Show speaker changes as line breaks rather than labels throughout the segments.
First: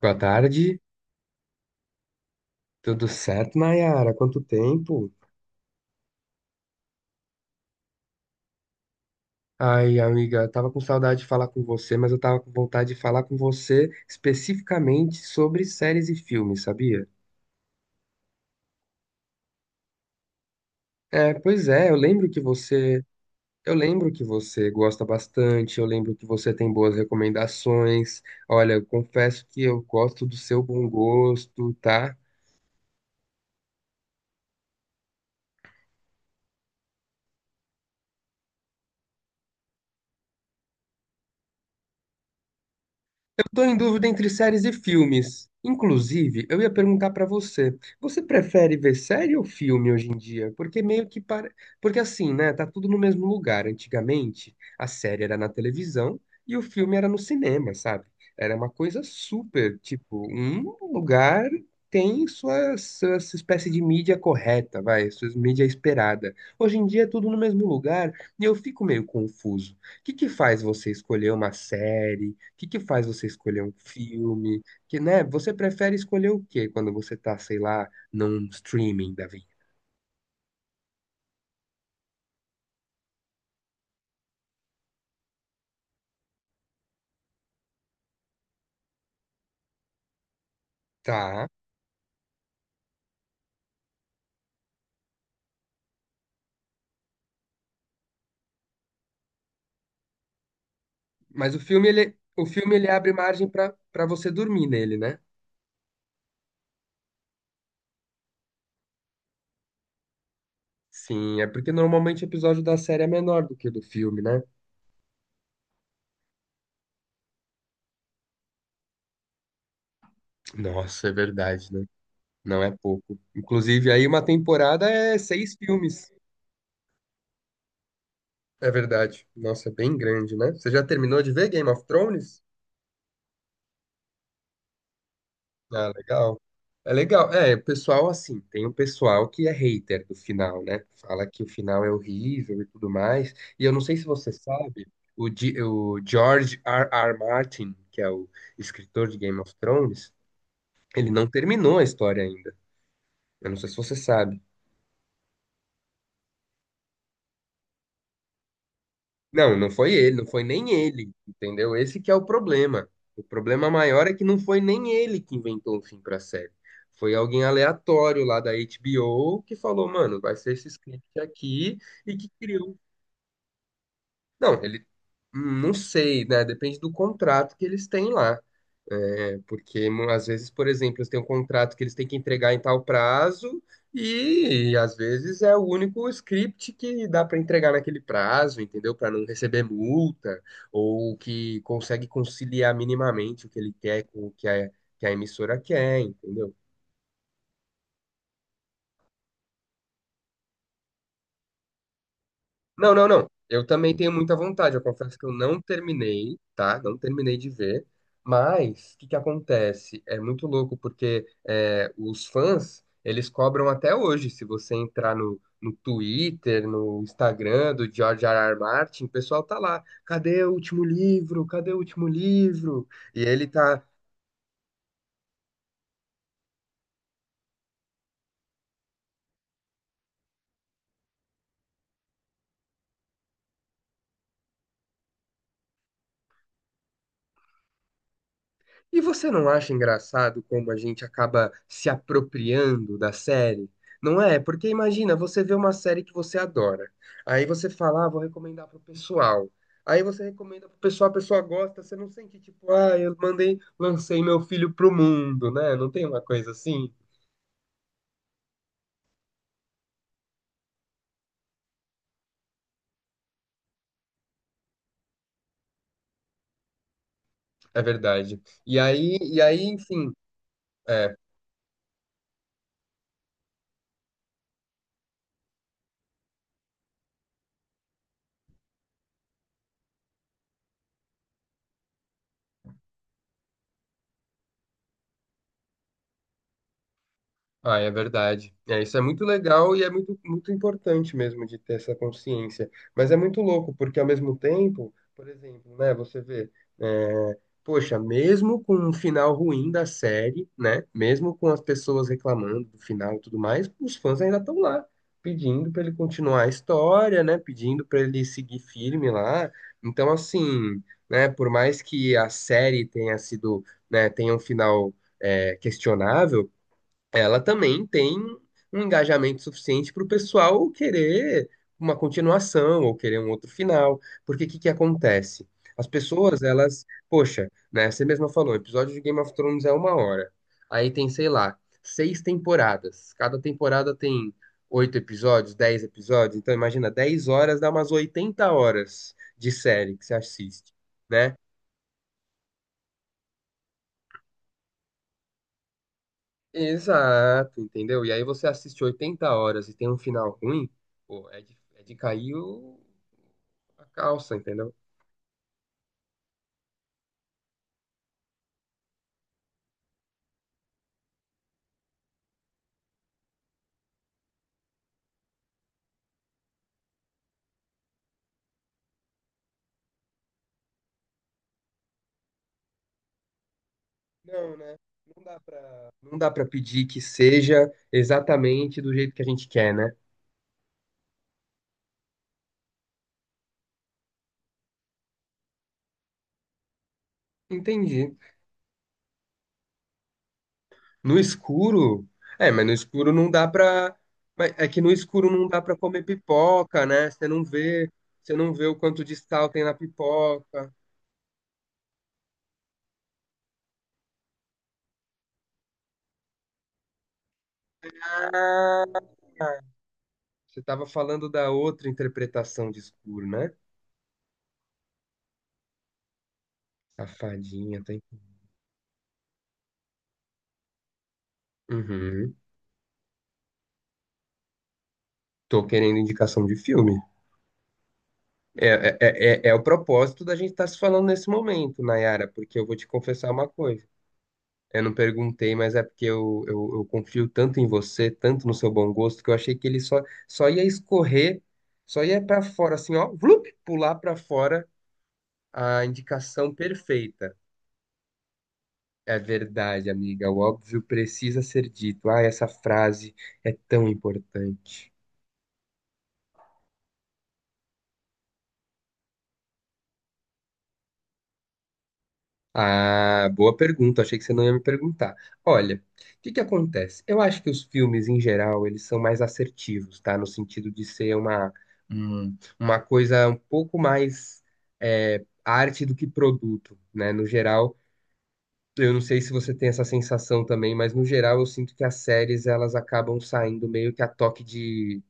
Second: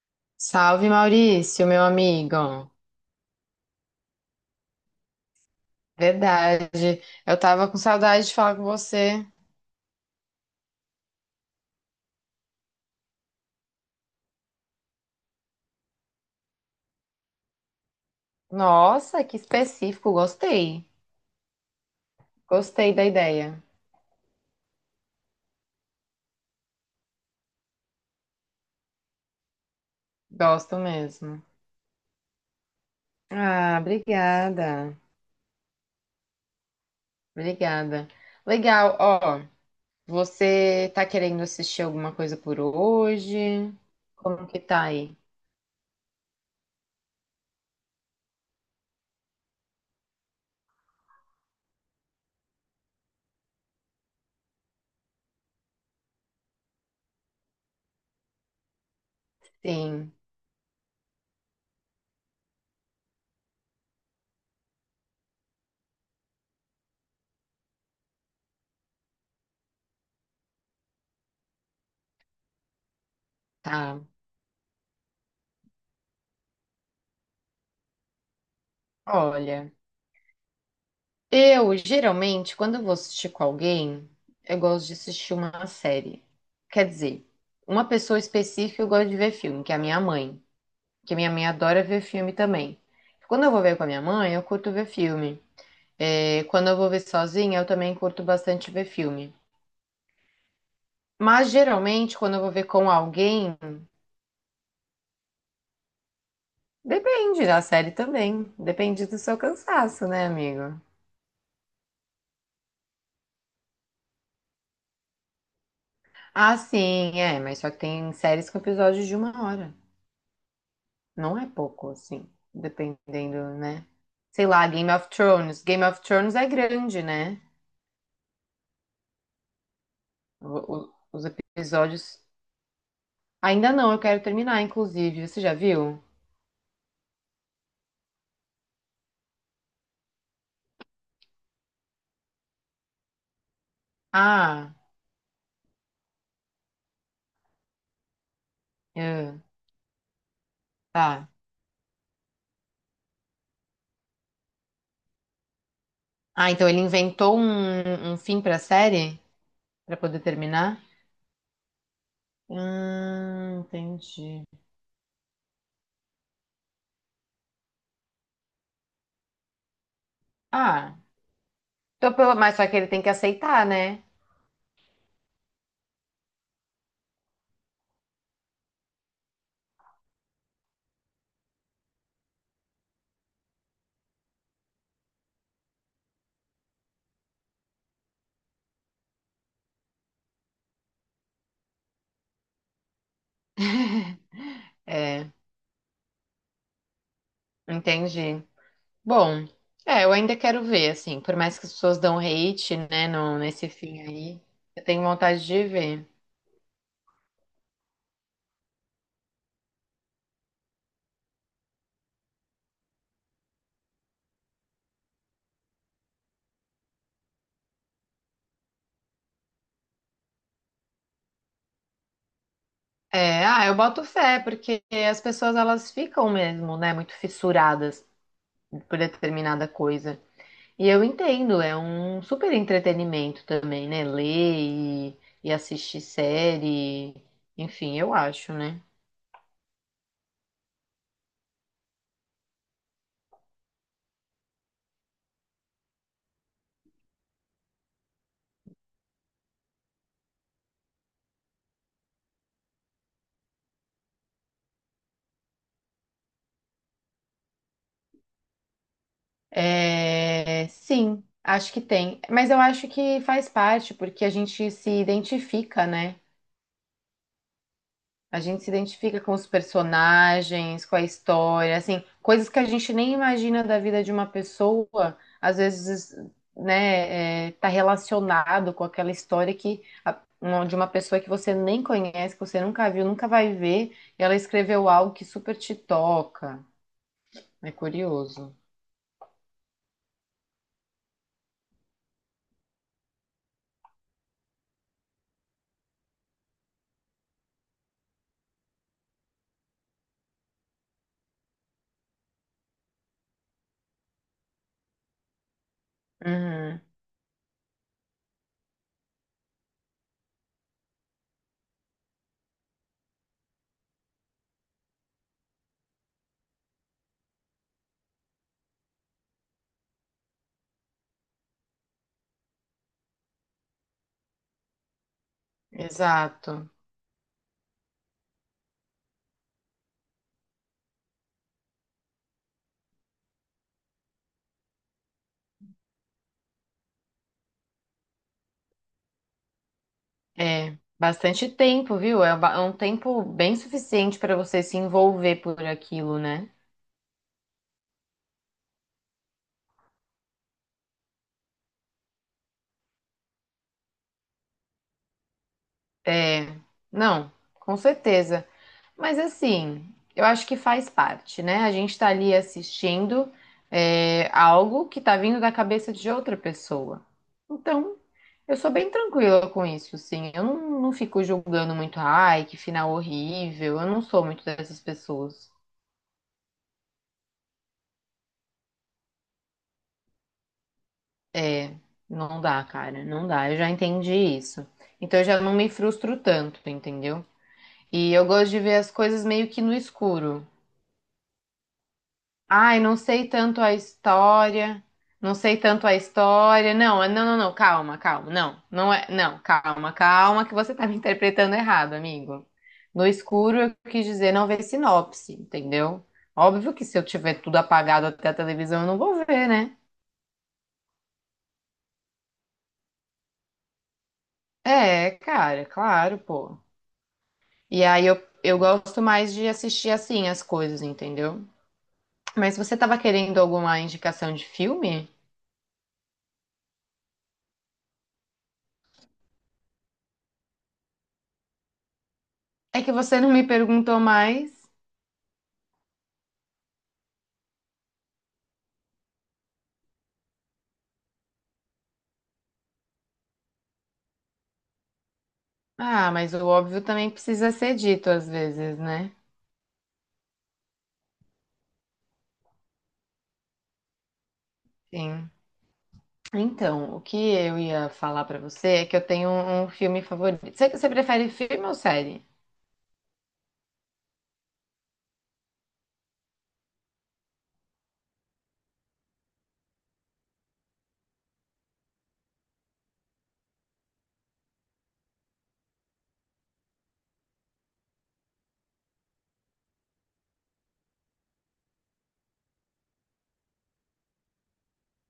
Boa tarde,
Salve Maurício, meu amigo.
tudo certo, Nayara? Quanto tempo?
Verdade. Eu tava com saudade de falar com você.
Ai, amiga, eu tava com saudade de falar com você, mas eu tava com vontade de falar com você especificamente sobre séries e filmes, sabia?
Nossa, que específico. Gostei.
É, pois é,
Gostei da ideia.
eu lembro que você gosta bastante, eu lembro que você tem boas recomendações. Olha, eu confesso que eu gosto do seu
Gosto
bom
mesmo.
gosto, tá?
Ah, obrigada. Obrigada. Legal. Ó, você tá querendo assistir alguma coisa por
Estou
hoje?
em dúvida entre
Como que
séries e
tá aí?
filmes. Inclusive, eu ia perguntar para você, você prefere ver série ou filme hoje em dia? Porque meio que para, Porque assim, né, tá tudo no mesmo lugar. Antigamente, a série era na televisão e o filme era no cinema, sabe? Era uma coisa super,
Sim,
tipo, um lugar tem sua espécie de mídia correta, vai, sua mídia esperada. Hoje em dia é tudo no mesmo lugar e eu fico meio confuso. O que que faz você escolher uma série? O que que faz você escolher um
tá.
filme? Que, né, você prefere escolher o quê quando você tá, sei lá, num streaming da vida?
Olha, eu, geralmente, quando eu vou assistir com alguém, eu gosto de assistir uma série. Quer dizer, uma pessoa específica eu gosto de ver filme, que é a minha mãe. Que minha mãe
Tá.
adora ver filme também. Quando eu vou ver com a minha mãe, eu curto ver filme. É, quando eu vou ver sozinha, eu também curto bastante ver filme. Mas
Mas o filme ele
geralmente, quando eu
o
vou ver
filme
com
ele abre margem
alguém,
pra para você dormir nele, né?
depende da série também. Depende do seu cansaço, né, amigo?
Sim, é porque normalmente o episódio da série é menor do que o do filme, né?
Ah, sim, é, mas só que tem séries com episódios de uma hora.
Nossa, é
Não é
verdade, né?
pouco, assim,
Não é pouco.
dependendo, né?
Inclusive, aí uma
Sei lá,
temporada
Game of
é seis
Thrones. Game of
filmes.
Thrones é grande, né?
É verdade. Nossa, é bem grande, né? Você
O-
já
o-
terminou
os
de ver Game of
episódios.
Thrones?
Ainda não, eu quero terminar, inclusive. Você já
Ah,
viu?
legal. É legal. É, o pessoal, assim, tem um pessoal que é hater do final, né? Fala que o final é horrível e tudo mais. E eu não sei se você
Ah,
sabe, o George R. R. Martin, que é o escritor de
é,
Game of Thrones, ele
tá.
não terminou a história ainda. Eu não sei se você sabe.
Ah, então ele inventou um fim pra série?
Não, não foi
Pra
ele,
poder
não foi nem
terminar?
ele, entendeu? Esse que é o problema. O problema maior é que não
Entendi.
foi nem ele que inventou um fim pra série. Foi alguém aleatório lá da HBO que falou, mano, vai ser esse
Ah,
script aqui
então
e que
pelo... mas só que
criou
ele tem que aceitar, né?
não, ele. Não sei, né? Depende do contrato que eles têm lá. É, porque às vezes, por exemplo, eles têm um contrato que eles têm que entregar em tal prazo, e às vezes é o único script que dá para entregar naquele prazo, entendeu? Para não receber multa, ou que consegue conciliar minimamente o que ele quer com o que a
É,
emissora quer, entendeu?
entendi. Bom, é, eu ainda quero ver, assim, por mais que as pessoas dão hate,
Não, não,
né,
não.
no,
Eu
nesse
também
fim
tenho muita
aí,
vontade. Eu
eu tenho
confesso que eu
vontade
não
de ver.
terminei, tá? Não terminei de ver. Mas o que que acontece? É muito louco porque é, os fãs eles cobram até hoje. Se você entrar no Twitter, no Instagram do George R. R. Martin, o pessoal tá lá. Cadê o último livro? Cadê o último livro? E ele
É, ah, eu
tá
boto fé, porque as pessoas, elas ficam mesmo, né, muito fissuradas por determinada coisa. E eu entendo, é um super entretenimento também, né, ler e assistir série, enfim, eu acho, né.
E você não acha engraçado como a gente acaba se apropriando da série? Não é? Porque imagina, você vê uma série que você adora. Aí você fala, ah, vou recomendar pro pessoal. Aí você recomenda pro pessoal, a pessoa gosta, você não sente tipo, ah, eu mandei, lancei meu filho pro mundo, né? Não tem uma coisa assim?
É, sim, acho que tem, mas eu acho que faz parte, porque a gente se identifica, né.
É verdade.
A gente se
E aí,
identifica com
e
os
aí, enfim,
personagens, com a
é,
história, assim, coisas que a gente nem imagina da vida de uma pessoa, às vezes, né, é, tá relacionado com aquela história que de uma pessoa que você nem conhece, que você nunca viu, nunca vai ver, e ela escreveu algo que super te toca. É
Ah, é verdade.
curioso.
É, isso é muito legal e é muito, muito importante mesmo de ter essa consciência. Mas é muito louco, porque ao mesmo tempo, por exemplo, né, você vê, é, poxa, mesmo com um final ruim da série, né, mesmo com as pessoas reclamando do final e tudo mais, os fãs ainda estão lá, pedindo para ele continuar a
Uhum,
história, né, pedindo para ele seguir firme lá. Então, assim, né, por mais que a série tenha sido, né, tenha um final, é, questionável, ela também tem um engajamento suficiente para o pessoal querer uma continuação ou querer um outro final. Porque o que que acontece? As pessoas,
exato.
elas, poxa, né, você mesma falou, o episódio de Game of Thrones é 1 hora. Aí tem, sei lá, 6 temporadas. Cada temporada tem 8 episódios, 10 episódios. Então imagina, 10 horas dá umas 80 horas de série que você assiste.
É.
Né?
Bastante tempo, viu? É um tempo bem suficiente para você se envolver por aquilo, né?
Exato, entendeu? E aí você assiste 80 horas e tem um final ruim, pô, é de a calça, entendeu?
É, não, com certeza. Mas assim, eu acho que faz parte, né? A gente tá ali assistindo é, algo que tá vindo da cabeça de outra pessoa. Então, eu sou bem tranquila com isso, sim. Eu não, Não fico julgando muito, ai, que final horrível. Eu não sou muito
Não, né?
dessas
Não dá
pessoas.
pra... Não dá pra pedir que seja exatamente do jeito que a gente quer, né?
É, não dá, cara, não dá. Eu já entendi isso. Então, eu já não me frustro tanto, entendeu? E
Entendi.
eu gosto de ver as coisas meio que no escuro.
No escuro? É, mas no
Ai, não
escuro
sei
não dá
tanto a
pra... É que
história.
no escuro
Não
não
sei
dá pra
tanto a
comer
história.
pipoca,
Não,
né?
não, não, não, calma, calma.
Você não
Não,
vê o
não
quanto
é,
de
não,
sal tem na
calma, calma, que
pipoca.
você tá me interpretando errado, amigo. No escuro eu quis dizer não ver sinopse, entendeu? Óbvio que se eu tiver tudo apagado até a televisão, eu
Ah,
não vou ver, né?
você tava falando da outra interpretação de escuro, né?
É, cara, claro, pô.
Safadinha,
E
tá?
aí eu gosto mais de assistir assim as coisas, entendeu?
Uhum.
Mas você tava querendo alguma indicação de filme?
Tô querendo indicação de filme. É, é o propósito da gente estar se falando nesse momento, Nayara, porque eu vou
É
te
que você
confessar
não me
uma coisa.
perguntou mais.
Eu não perguntei, mas é porque eu confio tanto em você, tanto no seu bom gosto, que eu achei que só ia escorrer, só ia pra fora, assim, ó, vlup, pular pra fora a
Ah, mas o
indicação
óbvio também
perfeita.
precisa ser dito às vezes, né?
É verdade, amiga, o óbvio precisa ser dito. Ah, essa frase é tão importante.
Sim. Então, o que eu ia falar pra você é que eu tenho um filme favorito. Você prefere filme ou série?
Ah, boa pergunta. Achei que você não ia me perguntar. Olha, o que que acontece? Eu acho que os filmes, em geral, eles são mais assertivos, tá? No sentido uma coisa um pouco mais é, arte do que produto, né? No geral, eu não sei se você tem essa sensação também, mas no geral eu sinto que as séries, elas acabam saindo meio que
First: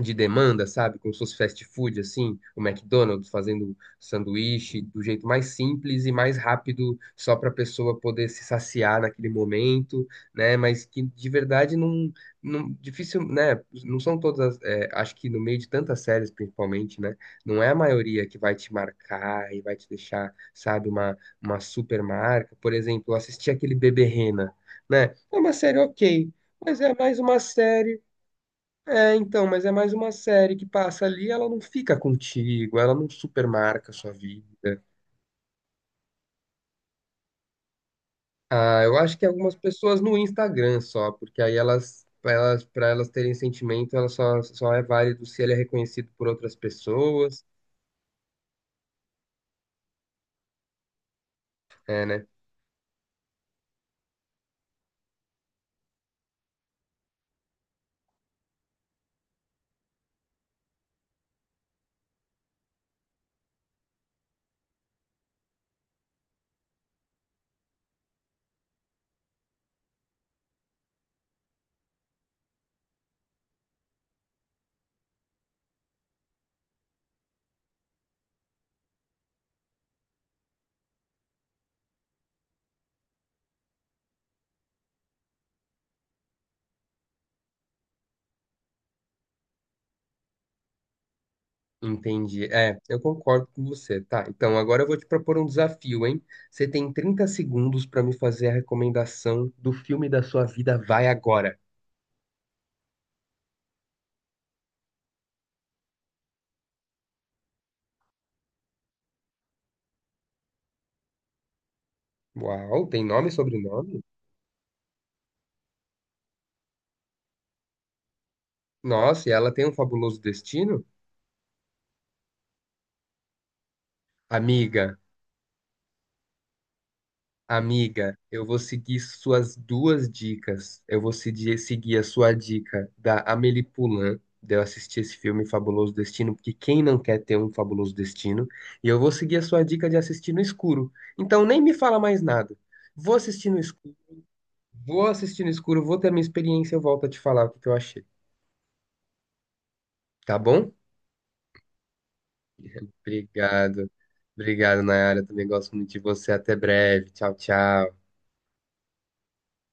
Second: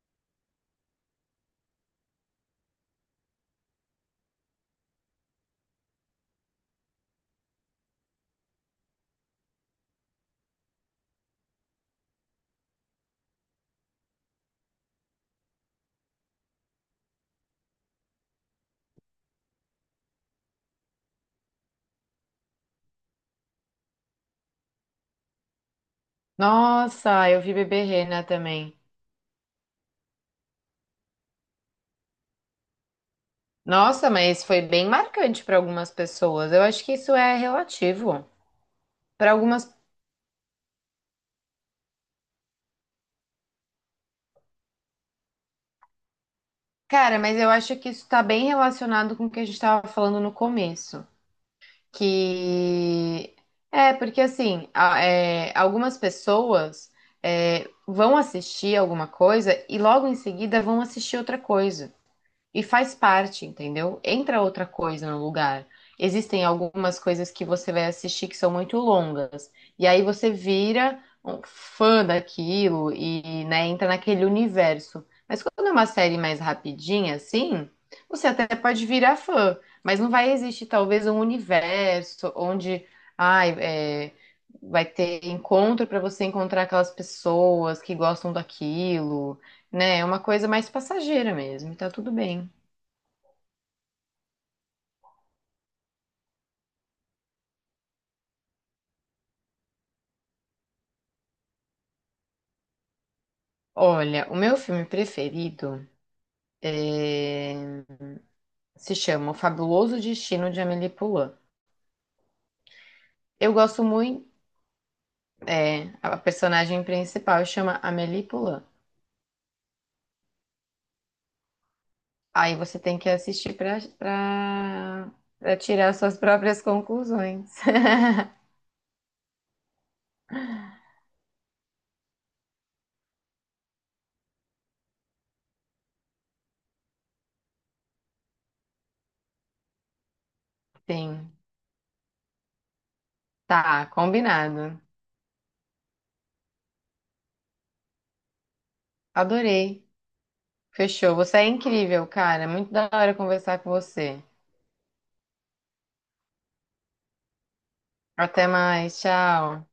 de demanda, sabe? Como se fosse fast food, assim, o McDonald's fazendo sanduíche do jeito mais simples e mais rápido, só para a pessoa poder se saciar naquele momento, né? Mas que de verdade não difícil, né? Não são todas, é, acho que no meio de tantas séries, principalmente, né? Não é a maioria que vai te marcar e vai te deixar, sabe, uma super marca. Por exemplo, eu assisti aquele Bebê Rena, né? É uma série ok. Mas é mais
Nossa,
uma
eu vi Bebê
série
Rena também.
mas é mais uma série que passa ali, ela não fica contigo, ela não supermarca a
Nossa,
sua
mas
vida.
foi bem marcante pra algumas pessoas. Eu acho que isso é relativo.
Ah, eu acho que
Pra
algumas
algumas,
pessoas no Instagram só, porque aí elas, para elas terem sentimento, só é válido se ele é reconhecido por outras
cara, mas
pessoas.
eu acho que isso tá bem relacionado com o que a gente tava falando no começo.
É, né?
Que é porque assim é, algumas pessoas é, vão assistir alguma coisa e logo em seguida vão assistir outra coisa. E faz parte, entendeu? Entra outra coisa no lugar. Existem algumas coisas que você vai assistir que são muito longas. E aí você vira um fã daquilo e, né, entra naquele universo. Mas quando é uma série mais rapidinha, assim, você até pode virar fã. Mas não vai existir, talvez, um universo onde, ai, é, vai ter encontro para você encontrar aquelas pessoas que gostam daquilo, né? É uma coisa mais passageira mesmo, e tá tudo
Entendi.
bem.
É, eu concordo com você. Tá, então agora eu vou te propor um desafio, hein? Você tem 30 segundos para me fazer a recomendação do filme da sua vida, vai agora.
Olha, o meu filme preferido eh, se chama O Fabuloso Destino de Amélie Poulain.
Uau, tem nome e
Eu gosto
sobrenome?
muito, é, a personagem principal chama Amélie Poulain.
Nossa, e ela tem um fabuloso destino?
Aí você tem que assistir
Amiga,
para tirar suas próprias conclusões.
amiga, eu vou seguir suas duas dicas. Eu vou seguir a sua dica da Amélie Poulain, de eu assistir esse filme Fabuloso Destino, porque quem não quer ter um fabuloso destino? E eu vou seguir a sua dica de assistir no escuro.
Sim,
Então nem me fala mais nada. Vou assistir no
tá,
escuro,
combinado.
vou assistir no escuro, vou ter minha experiência, eu volto a te falar o que que eu achei.
Adorei.
Tá bom?
Fechou. Você é incrível, cara. Muito da hora conversar com
Obrigado.
você.
Obrigado, Nayara. Também gosto muito de você. Até breve. Tchau, tchau.
Até mais, tchau.